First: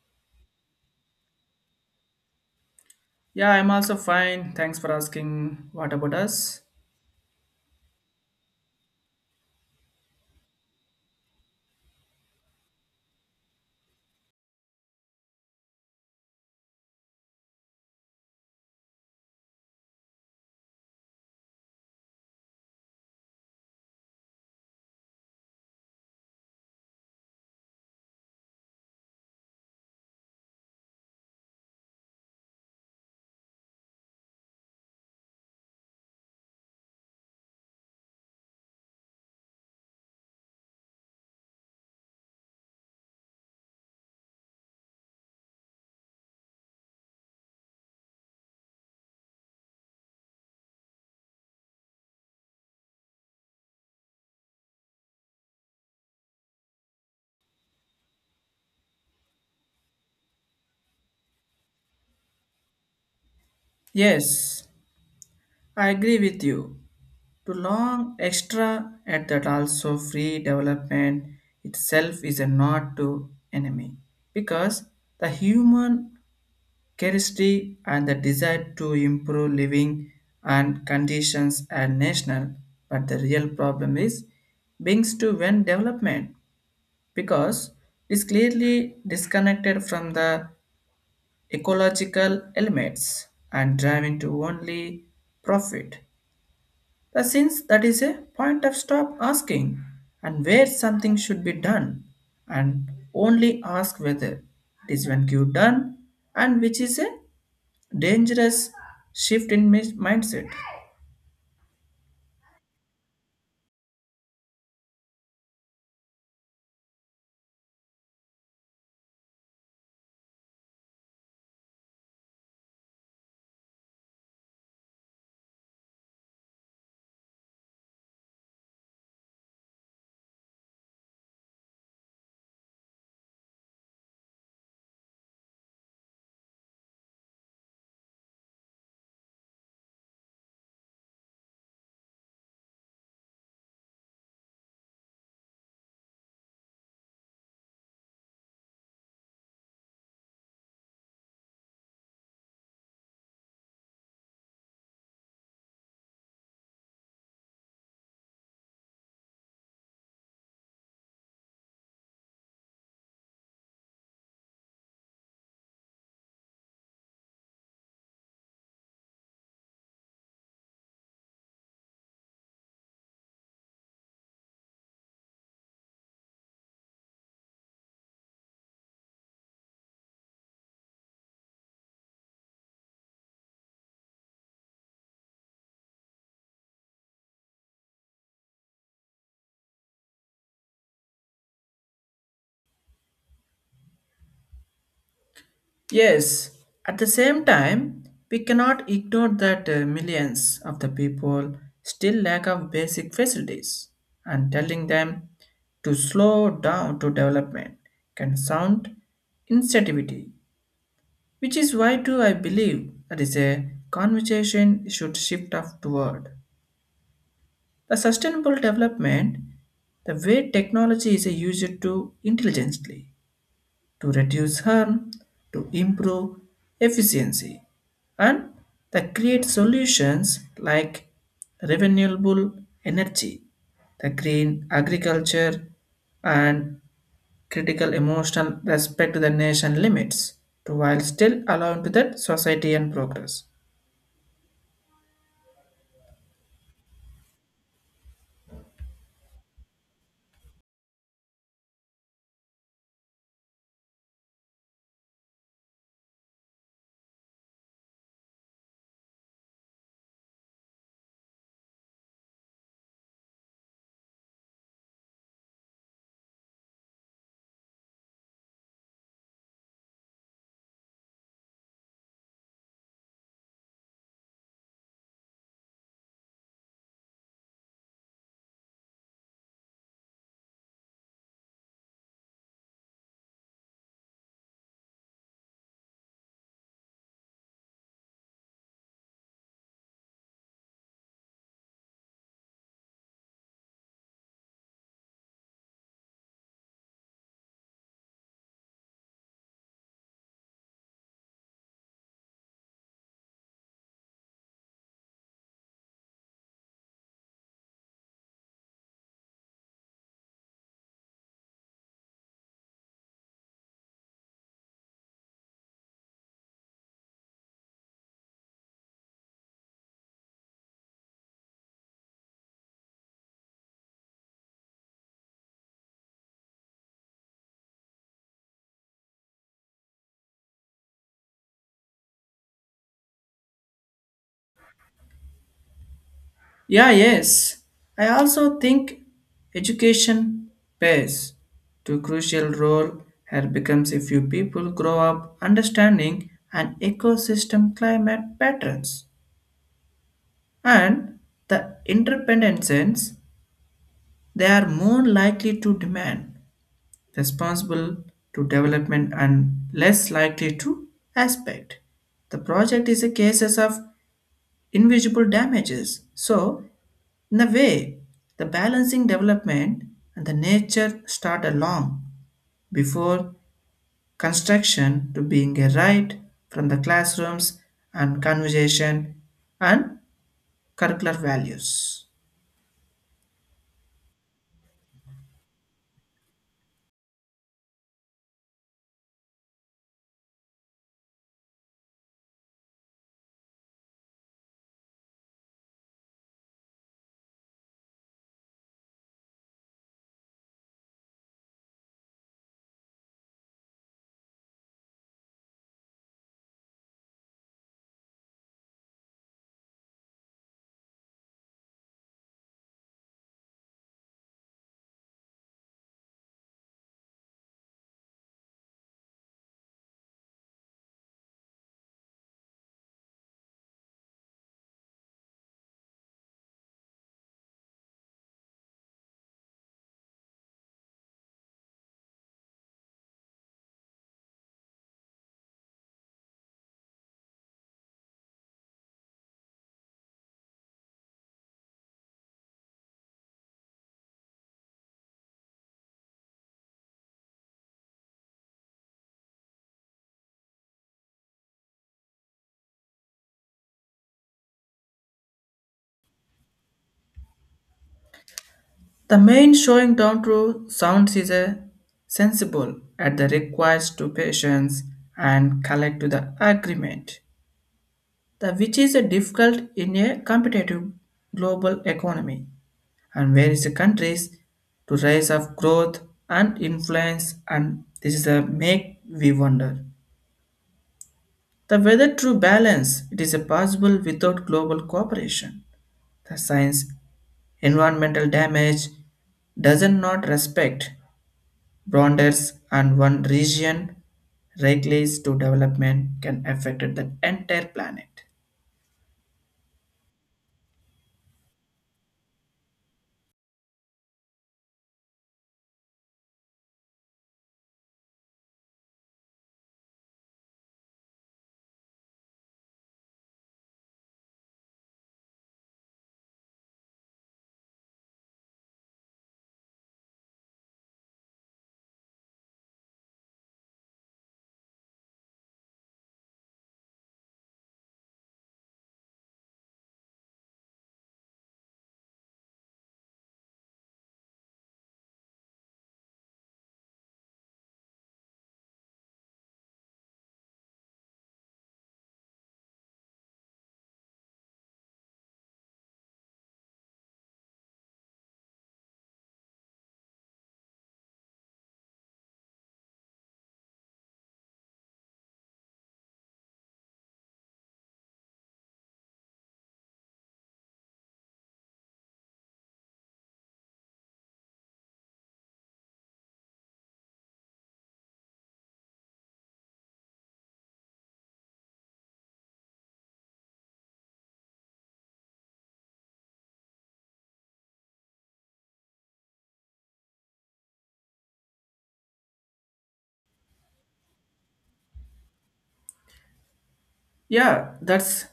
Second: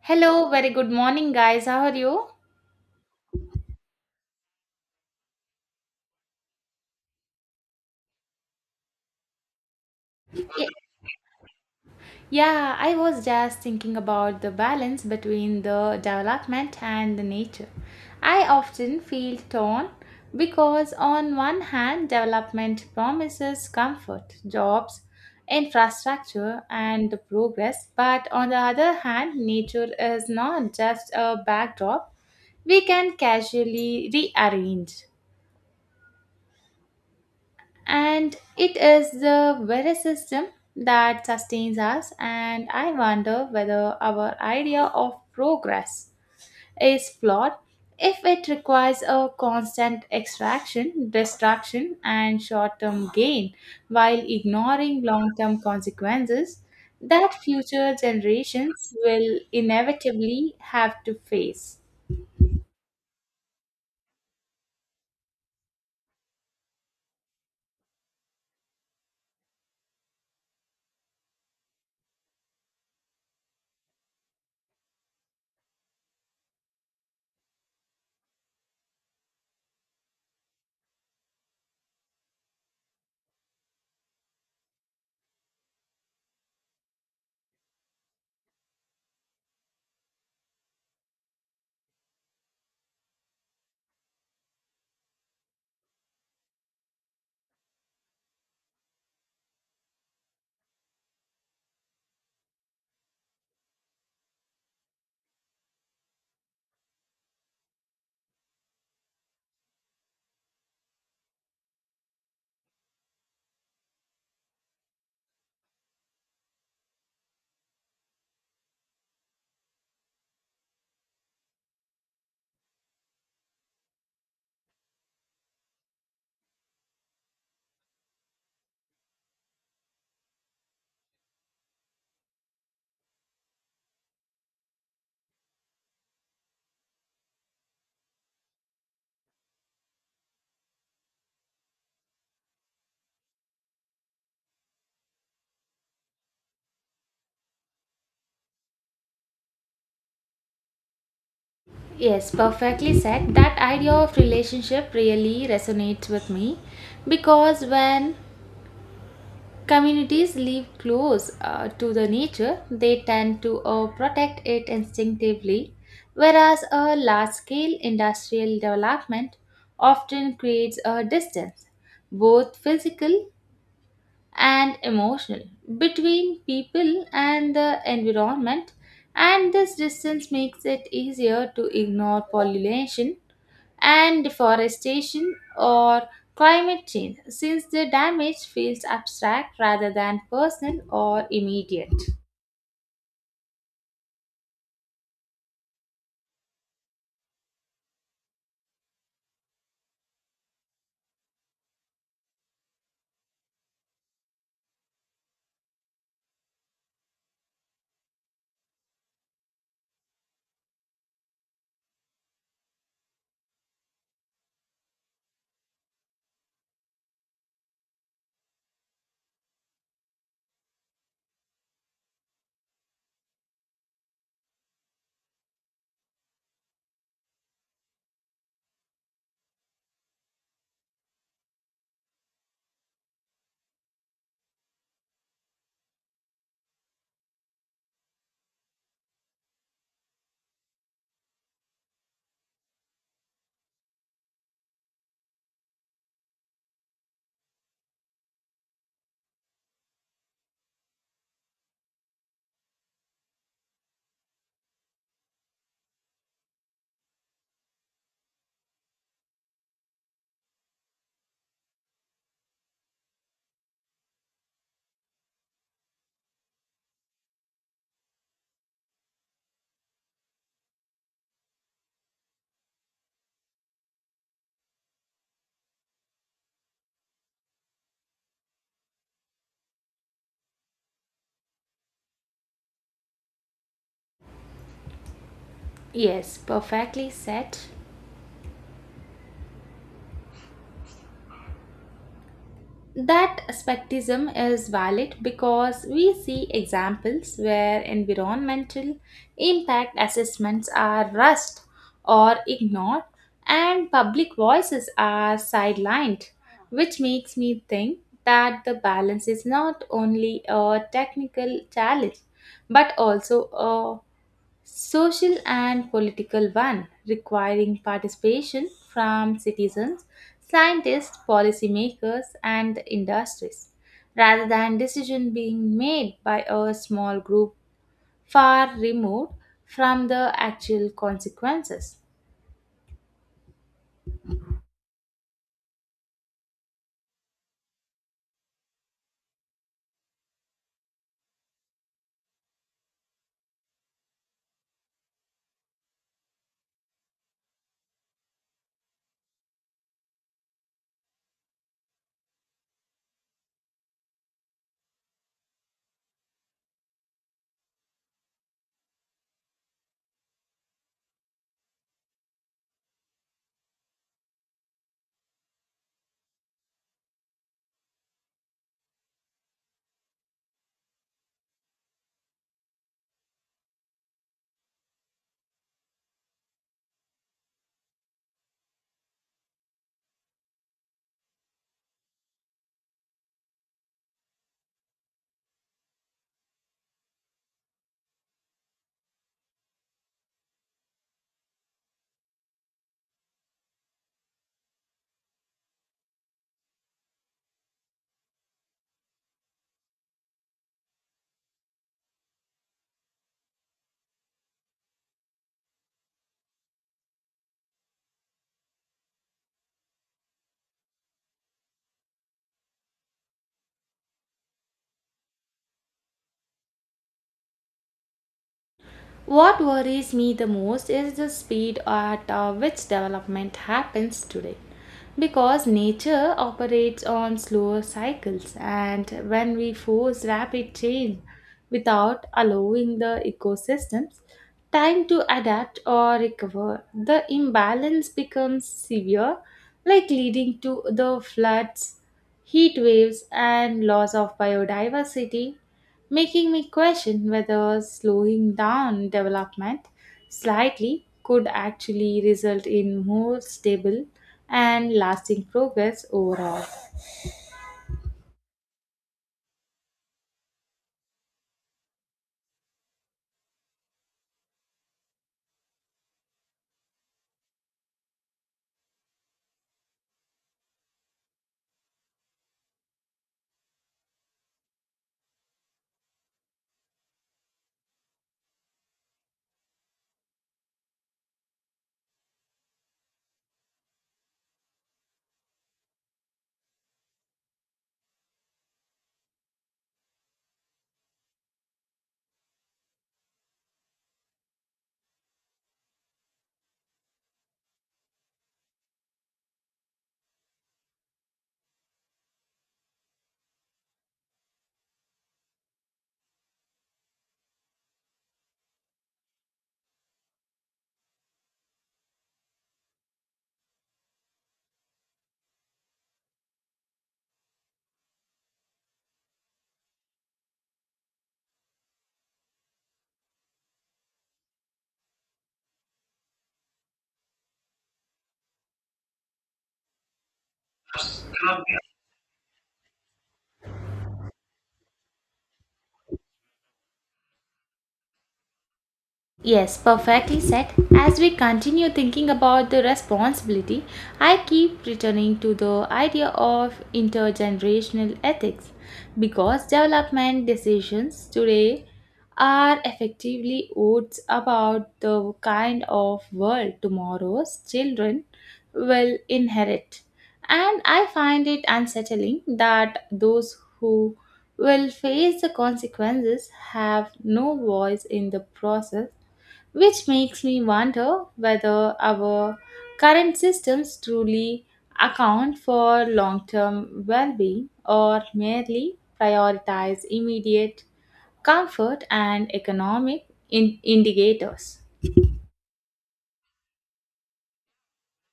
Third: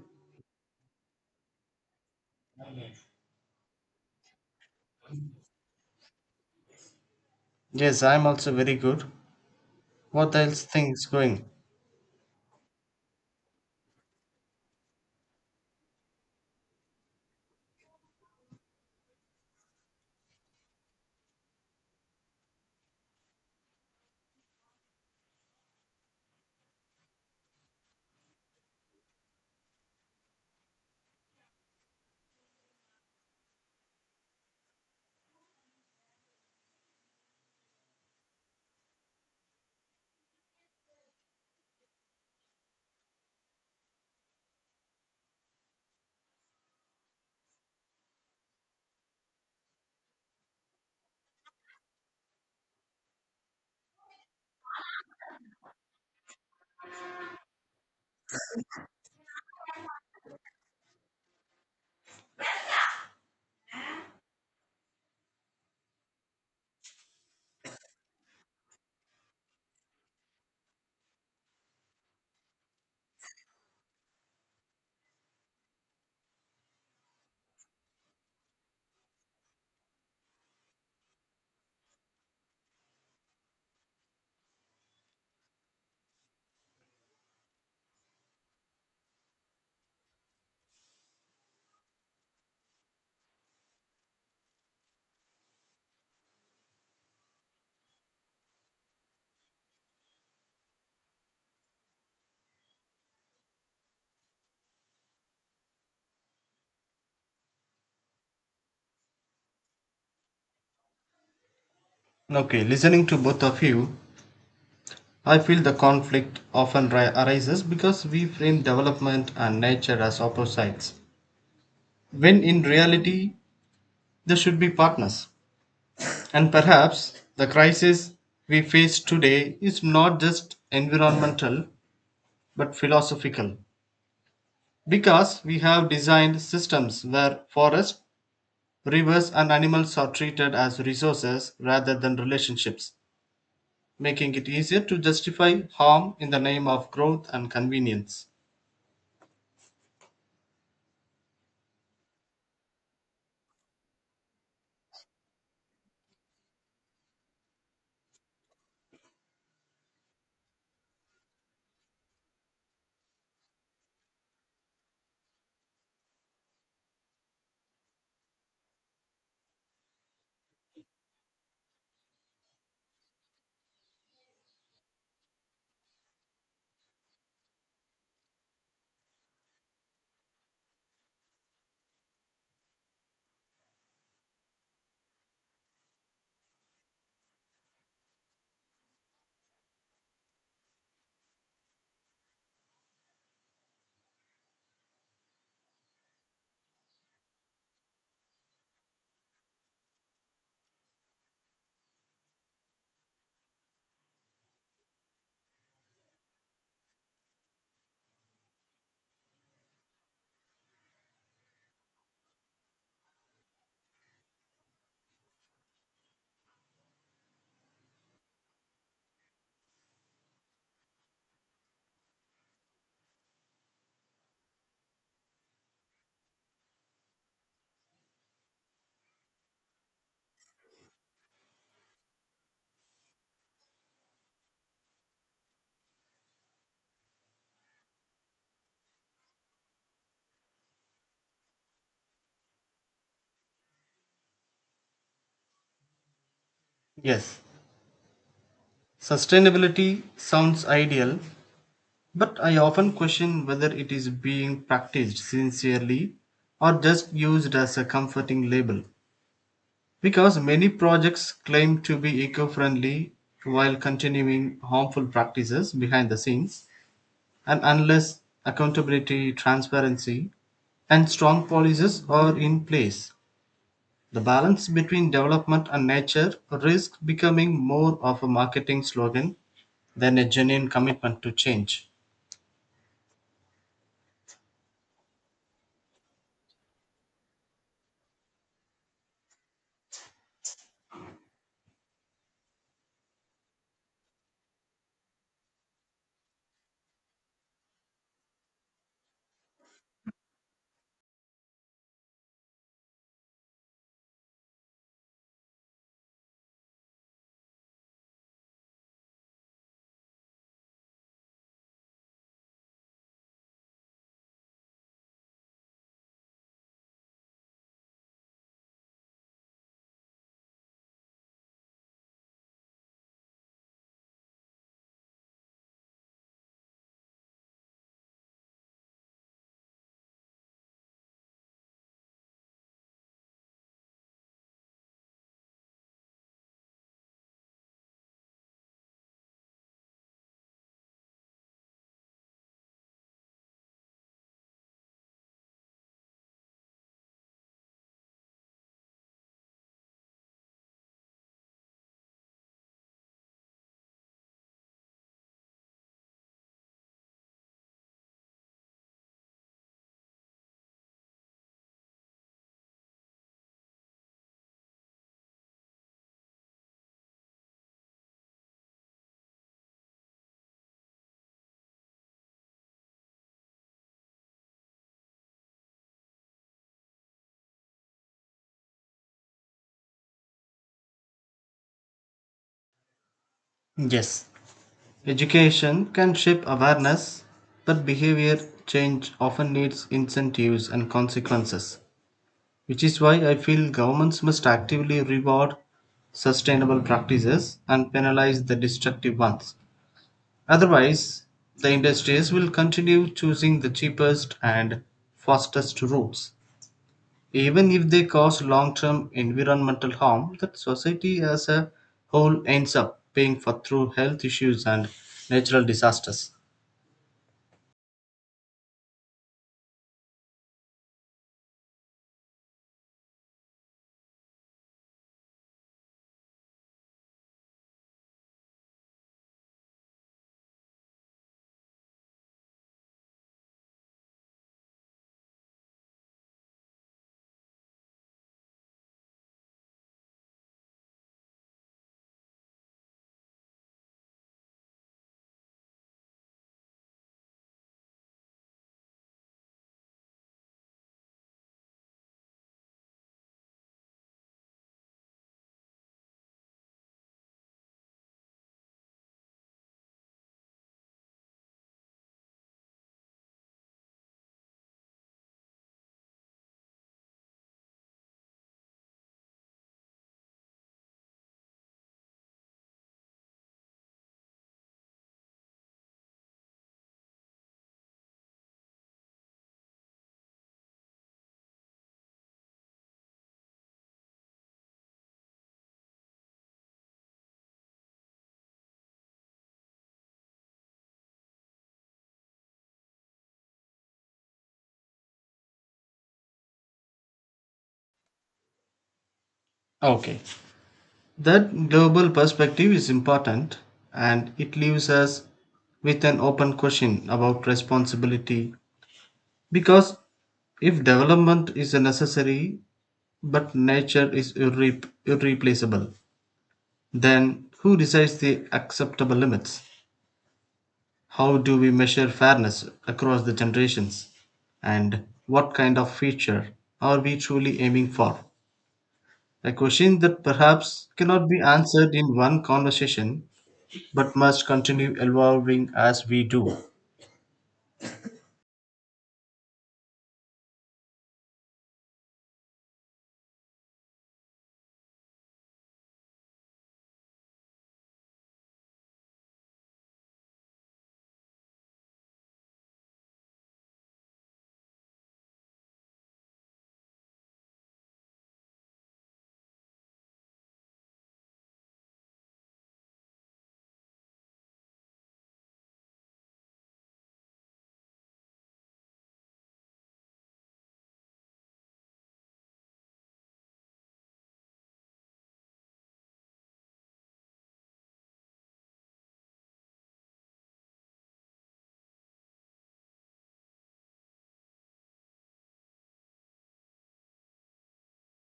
Hello, very good morning, guys. How are you? Yeah, I'm also fine. Thanks for asking. What about us? Yes, I'm also very good. What else Ye- things going? Yeah, I was just thinking about the balance between the development and the nature. I often feel torn because, on one hand, development promises comfort, jobs, infrastructure, and progress, but on the other hand, nature is not just a backdrop we can casually rearrange. And it is the very system that sustains us, and I wonder whether our idea of progress is flawed if it requires a constant extraction, distraction, and short term gain while ignoring long term consequences that future generations will inevitably have to face. Yes, I agree with you. To long extra at that also free development itself is a not to enemy because the human curiosity and the desire to improve living and conditions are national, but the real problem is brings to when development because it is clearly disconnected from the ecological elements and driven to only profit. The since that is a point of stop asking and where something should be done and only ask whether it is when you done and which is a dangerous shift in mindset. Okay, listening to both of you, I feel the conflict often arises because we frame development and nature as opposites. When in reality, they should be partners. And perhaps the crisis we face today is not just environmental but philosophical because we have designed systems where forests, rivers, and animals are treated as resources rather than relationships making it easier to justify harm in the name of growth and convenience. Yes, perfectly said. That idea of relationship really resonates with me because when communities live close to the nature, they tend to protect it instinctively, whereas a large scale industrial development often creates a distance, both physical and emotional, between people and the environment, and this distance makes it easier to ignore pollution and deforestation or climate change, since the damage feels abstract rather than personal or immediate. Yes, at the same time, we cannot ignore that millions of the people still lack of basic facilities and telling them to slow down to development can sound insensitivity, which is why too I believe that is a conversation should shift up toward the sustainable development, the way technology is used to intelligently to reduce harm, to improve efficiency, and that create solutions like renewable energy, the green agriculture, and critical emotional respect to the nation limits, to while still allowing to that society and progress. Yes, sustainability sounds ideal, but I often question whether it is being practiced sincerely or just used as a comforting label. Because many projects claim to be eco friendly while continuing harmful practices behind the scenes, and unless accountability, transparency, and strong policies are in place, the balance between development and nature risks becoming more of a marketing slogan than a genuine commitment to change. Yes, perfectly said. That skepticism is valid because we see examples where environmental impact assessments are rushed or ignored and public voices are sidelined, which makes me think that the balance is not only a technical challenge but also a social and political one requiring participation from citizens, scientists, policymakers, and industries, rather than decision being made by a small group far removed from the actual consequences. Yeah, yes. I also think education plays to crucial role here becomes if you people grow up understanding an ecosystem climate patterns and the interdependence they are more likely to demand responsible to development and less likely to aspect. The project is a cases of invisible damages. So in a way, the balancing development and the nature start along before construction to being a right from the classrooms and conversation and curricular values. Yes, education can shape awareness, but behavior change often needs incentives and consequences, which is why I feel governments must actively reward sustainable practices and penalize the destructive ones. Otherwise, the industries will continue choosing the cheapest and fastest routes, even if they cause long term environmental harm that society as a whole ends up paying for through health issues and natural disasters. What worries me the most is the speed at which development happens today. Because nature operates on slower cycles, and when we force rapid change without allowing the ecosystems time to adapt or recover, the imbalance becomes severe, like leading to the floods, heat waves, and loss of biodiversity making me question whether slowing down development slightly could actually result in more stable and lasting progress overall. The main showing down to sounds is a sensible at the request to patience and collect to the agreement, the which is a difficult in a competitive global economy, and where is the countries to rise of growth and influence, and this is a make we wonder the weather true balance it is a possible without global cooperation the science environmental damage doesn't not respect borders and one region regulates to development can affect the entire planet. Okay. That global perspective is important and it leaves us with an open question about responsibility because if development is a necessary but nature is irreplaceable, then who decides the acceptable limits? How do we measure fairness across the generations? And what kind of future are we truly aiming for? A question that perhaps cannot be answered in one conversation but must continue evolving as we do. Yes, perfectly said. As we continue thinking about the responsibility, I keep returning to the idea of intergenerational ethics because development decisions today are effectively votes about the kind of world tomorrow's children will inherit. And I find it unsettling that those who will face the consequences have no voice in the process which makes me wonder whether our current systems truly account for long term well being or merely prioritize immediate comfort and economic indicators. Yeah, that's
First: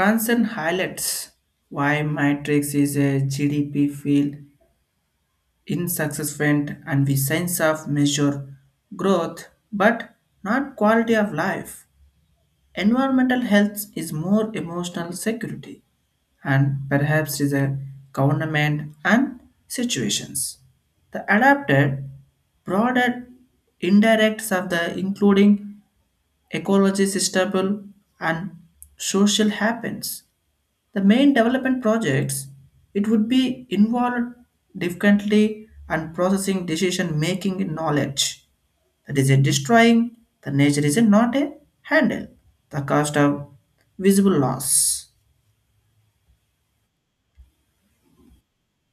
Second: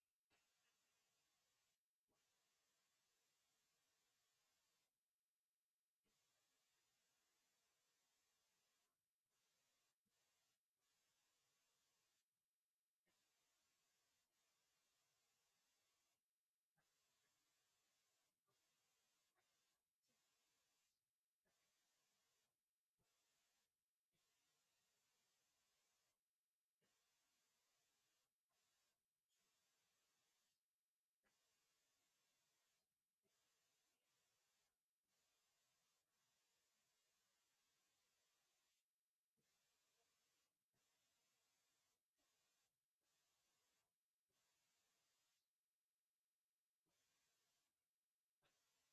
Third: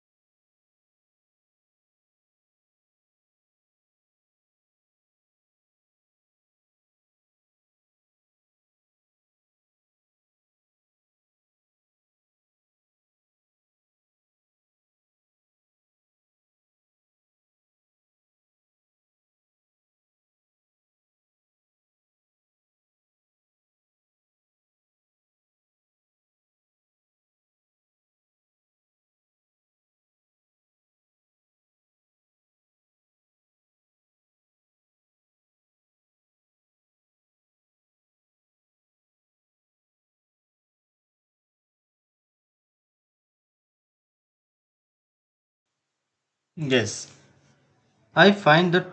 concern highlights why matrix is a GDP field in successment and we sense of measure growth but not quality of life, environmental health is more emotional security and perhaps is a government and situations the adapted broader indirects of the including ecology sustainable and social happens the main development projects, it would be involved differently and processing decision making in knowledge. That is a destroying, the nature is a not a handle. The cost of visible loss. Yes, I find that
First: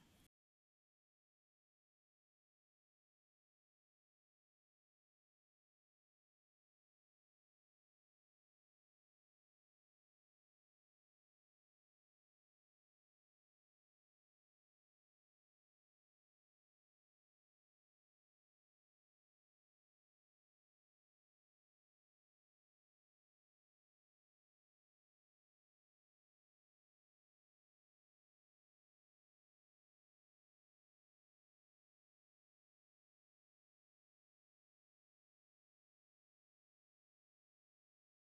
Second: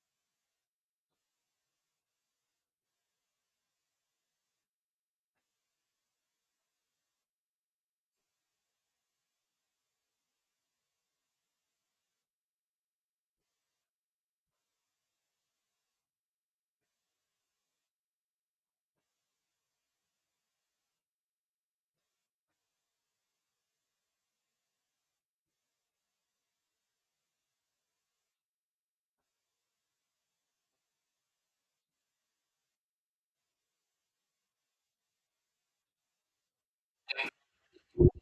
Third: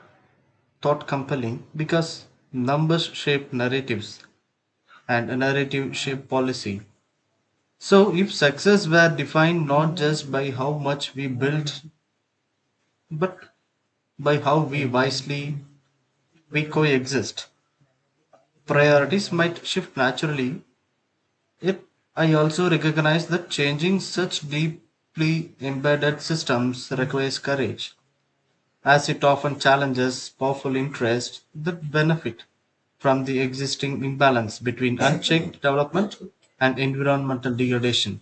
thought compelling because numbers shape narratives and a narrative shape policy. So, if success were defined not just by how much we built but by how we wisely we coexist. Priorities might shift naturally, yet I also recognize that changing such deeply embedded systems requires courage, as it often challenges powerful interests that benefit from the existing imbalance between unchecked development and environmental degradation.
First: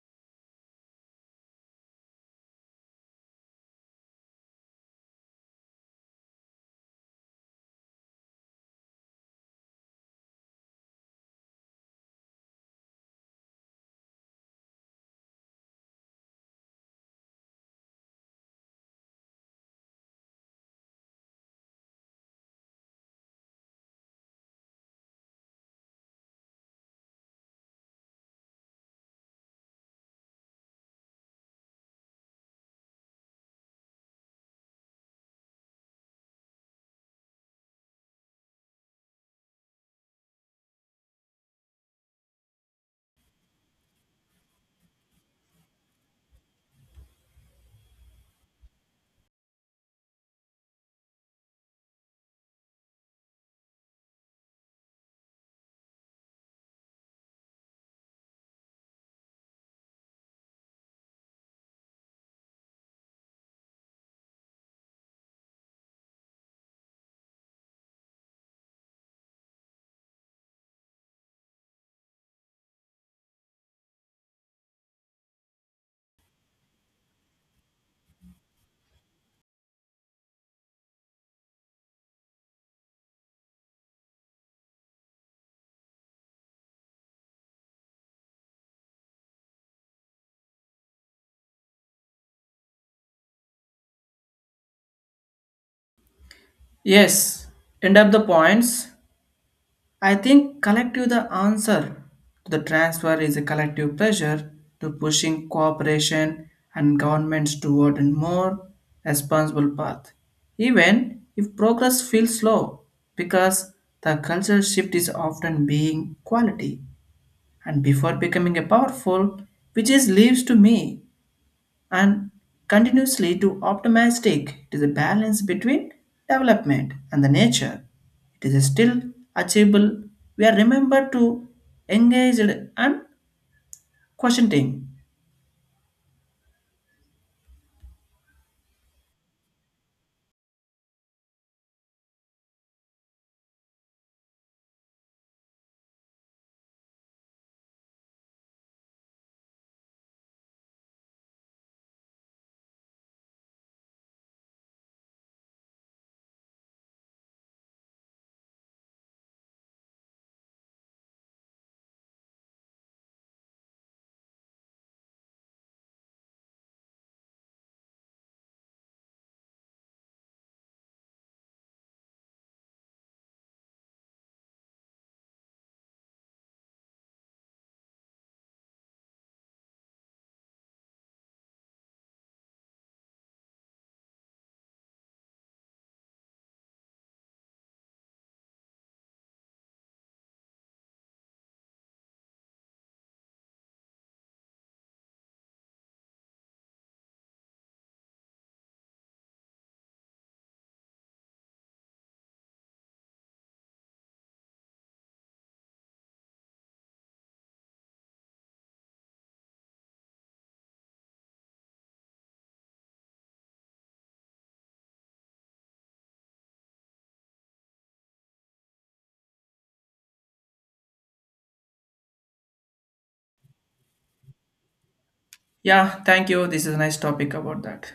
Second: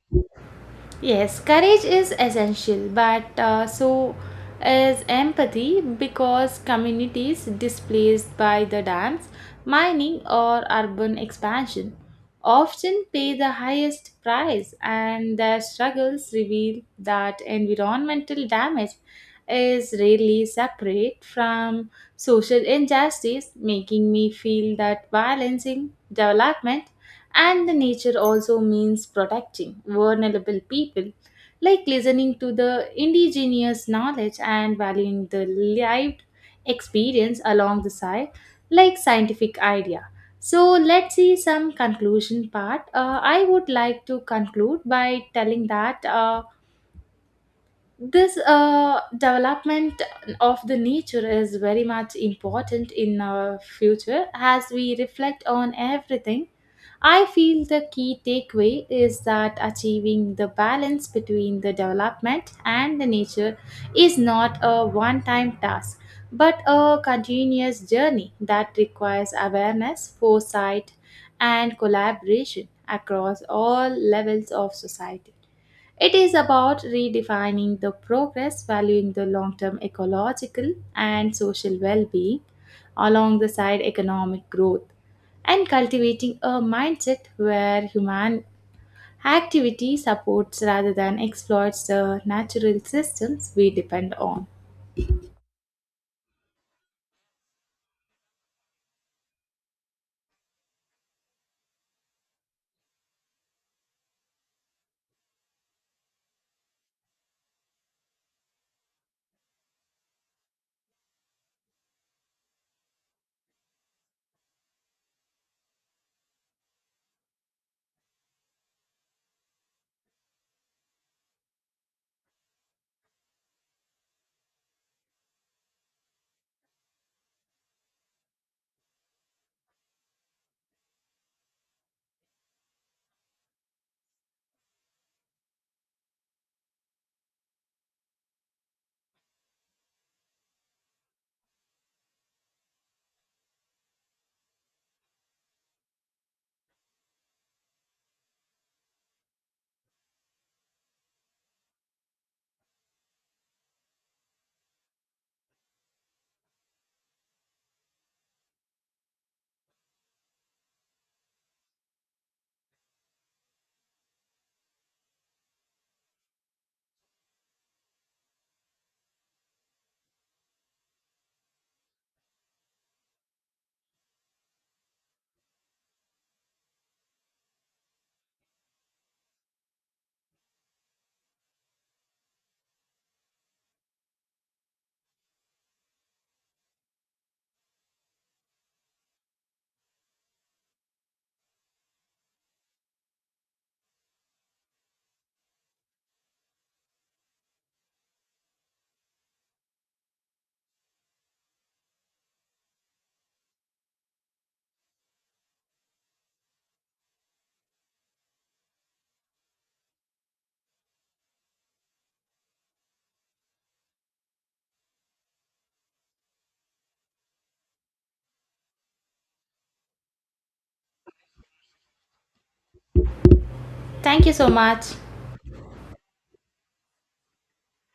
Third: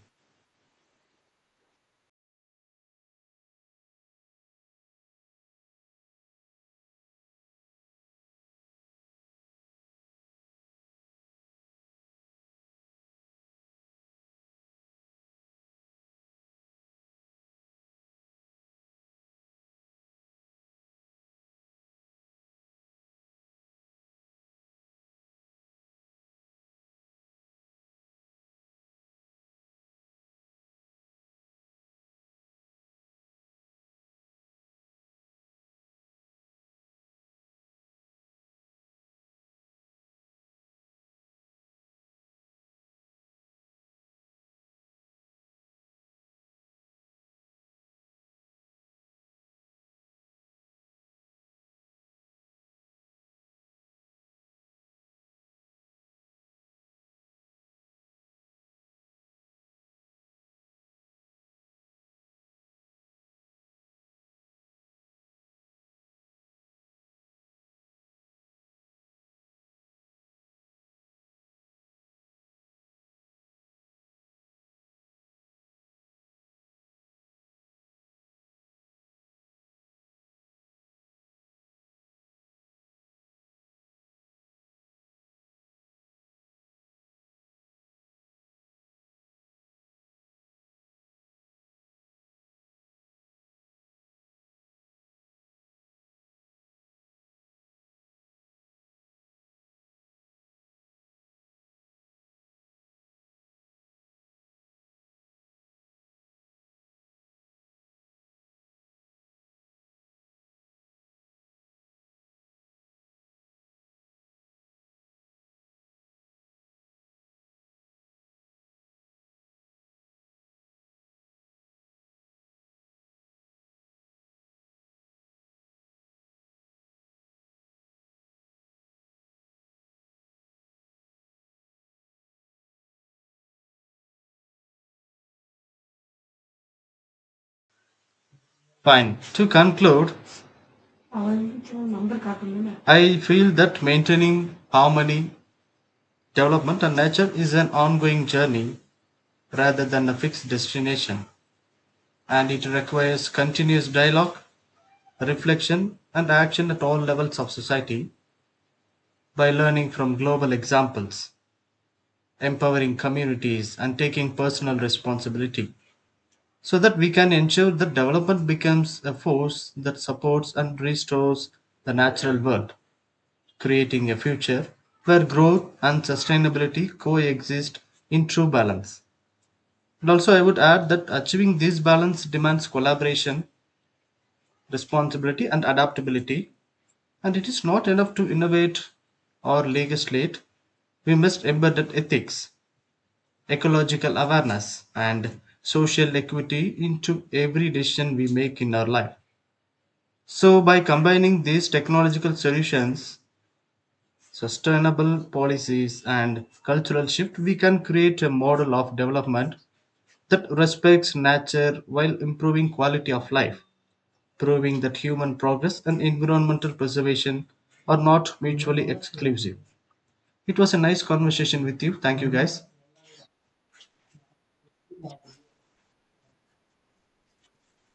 Yes, courage is essential, but so is empathy because communities displaced by the dams, mining, or urban expansion often pay the highest price, and their struggles reveal that environmental damage is rarely separate from social injustice, making me feel that balancing development and the nature also means protecting vulnerable people, like listening to the indigenous knowledge and valuing the lived experience along the side, like scientific idea. So let's see some conclusion part. I would like to conclude by telling that. This development of the nature is very much important in our future as we reflect on everything. I feel the key takeaway is that achieving the balance between the development and the nature is not a one time task but a continuous journey that requires awareness, foresight, and collaboration across all levels of society. It is about redefining the progress, valuing the long term ecological and social well being alongside economic growth, and cultivating a mindset where human activity supports rather than exploits the natural systems we depend on. Yes, end up the points. I think collective the answer to the transfer is a collective pressure to pushing cooperation and governments toward a more responsible path, even if progress feels slow, because the cultural shift is often being quality and before becoming a powerful, which is leaves to me and continuously to optimistic it is a balance between development and the nature it is still achievable we are remembered to engage and questioning. Fine. To conclude, I feel that maintaining harmony, development, and nature is an ongoing journey rather than a fixed destination, and it requires continuous dialogue, reflection, and action at all levels of society by learning from global examples, empowering communities, and taking personal responsibility so that we can ensure that development becomes a force that supports and restores the natural world, creating a future where growth and sustainability coexist in true balance. And also, I would add that achieving this balance demands collaboration responsibility and adaptability. And it is not enough to innovate or legislate. We must embed ethics, ecological awareness, and social equity into every decision we make in our life. So, by combining these technological solutions, sustainable policies, and cultural shift, we can create a model of development that respects nature while improving quality of life, proving that human progress and environmental preservation are not mutually exclusive. It was a nice conversation with you. Thank you, guys. Thank you so much. Yeah, thank you, this is a nice topic about that.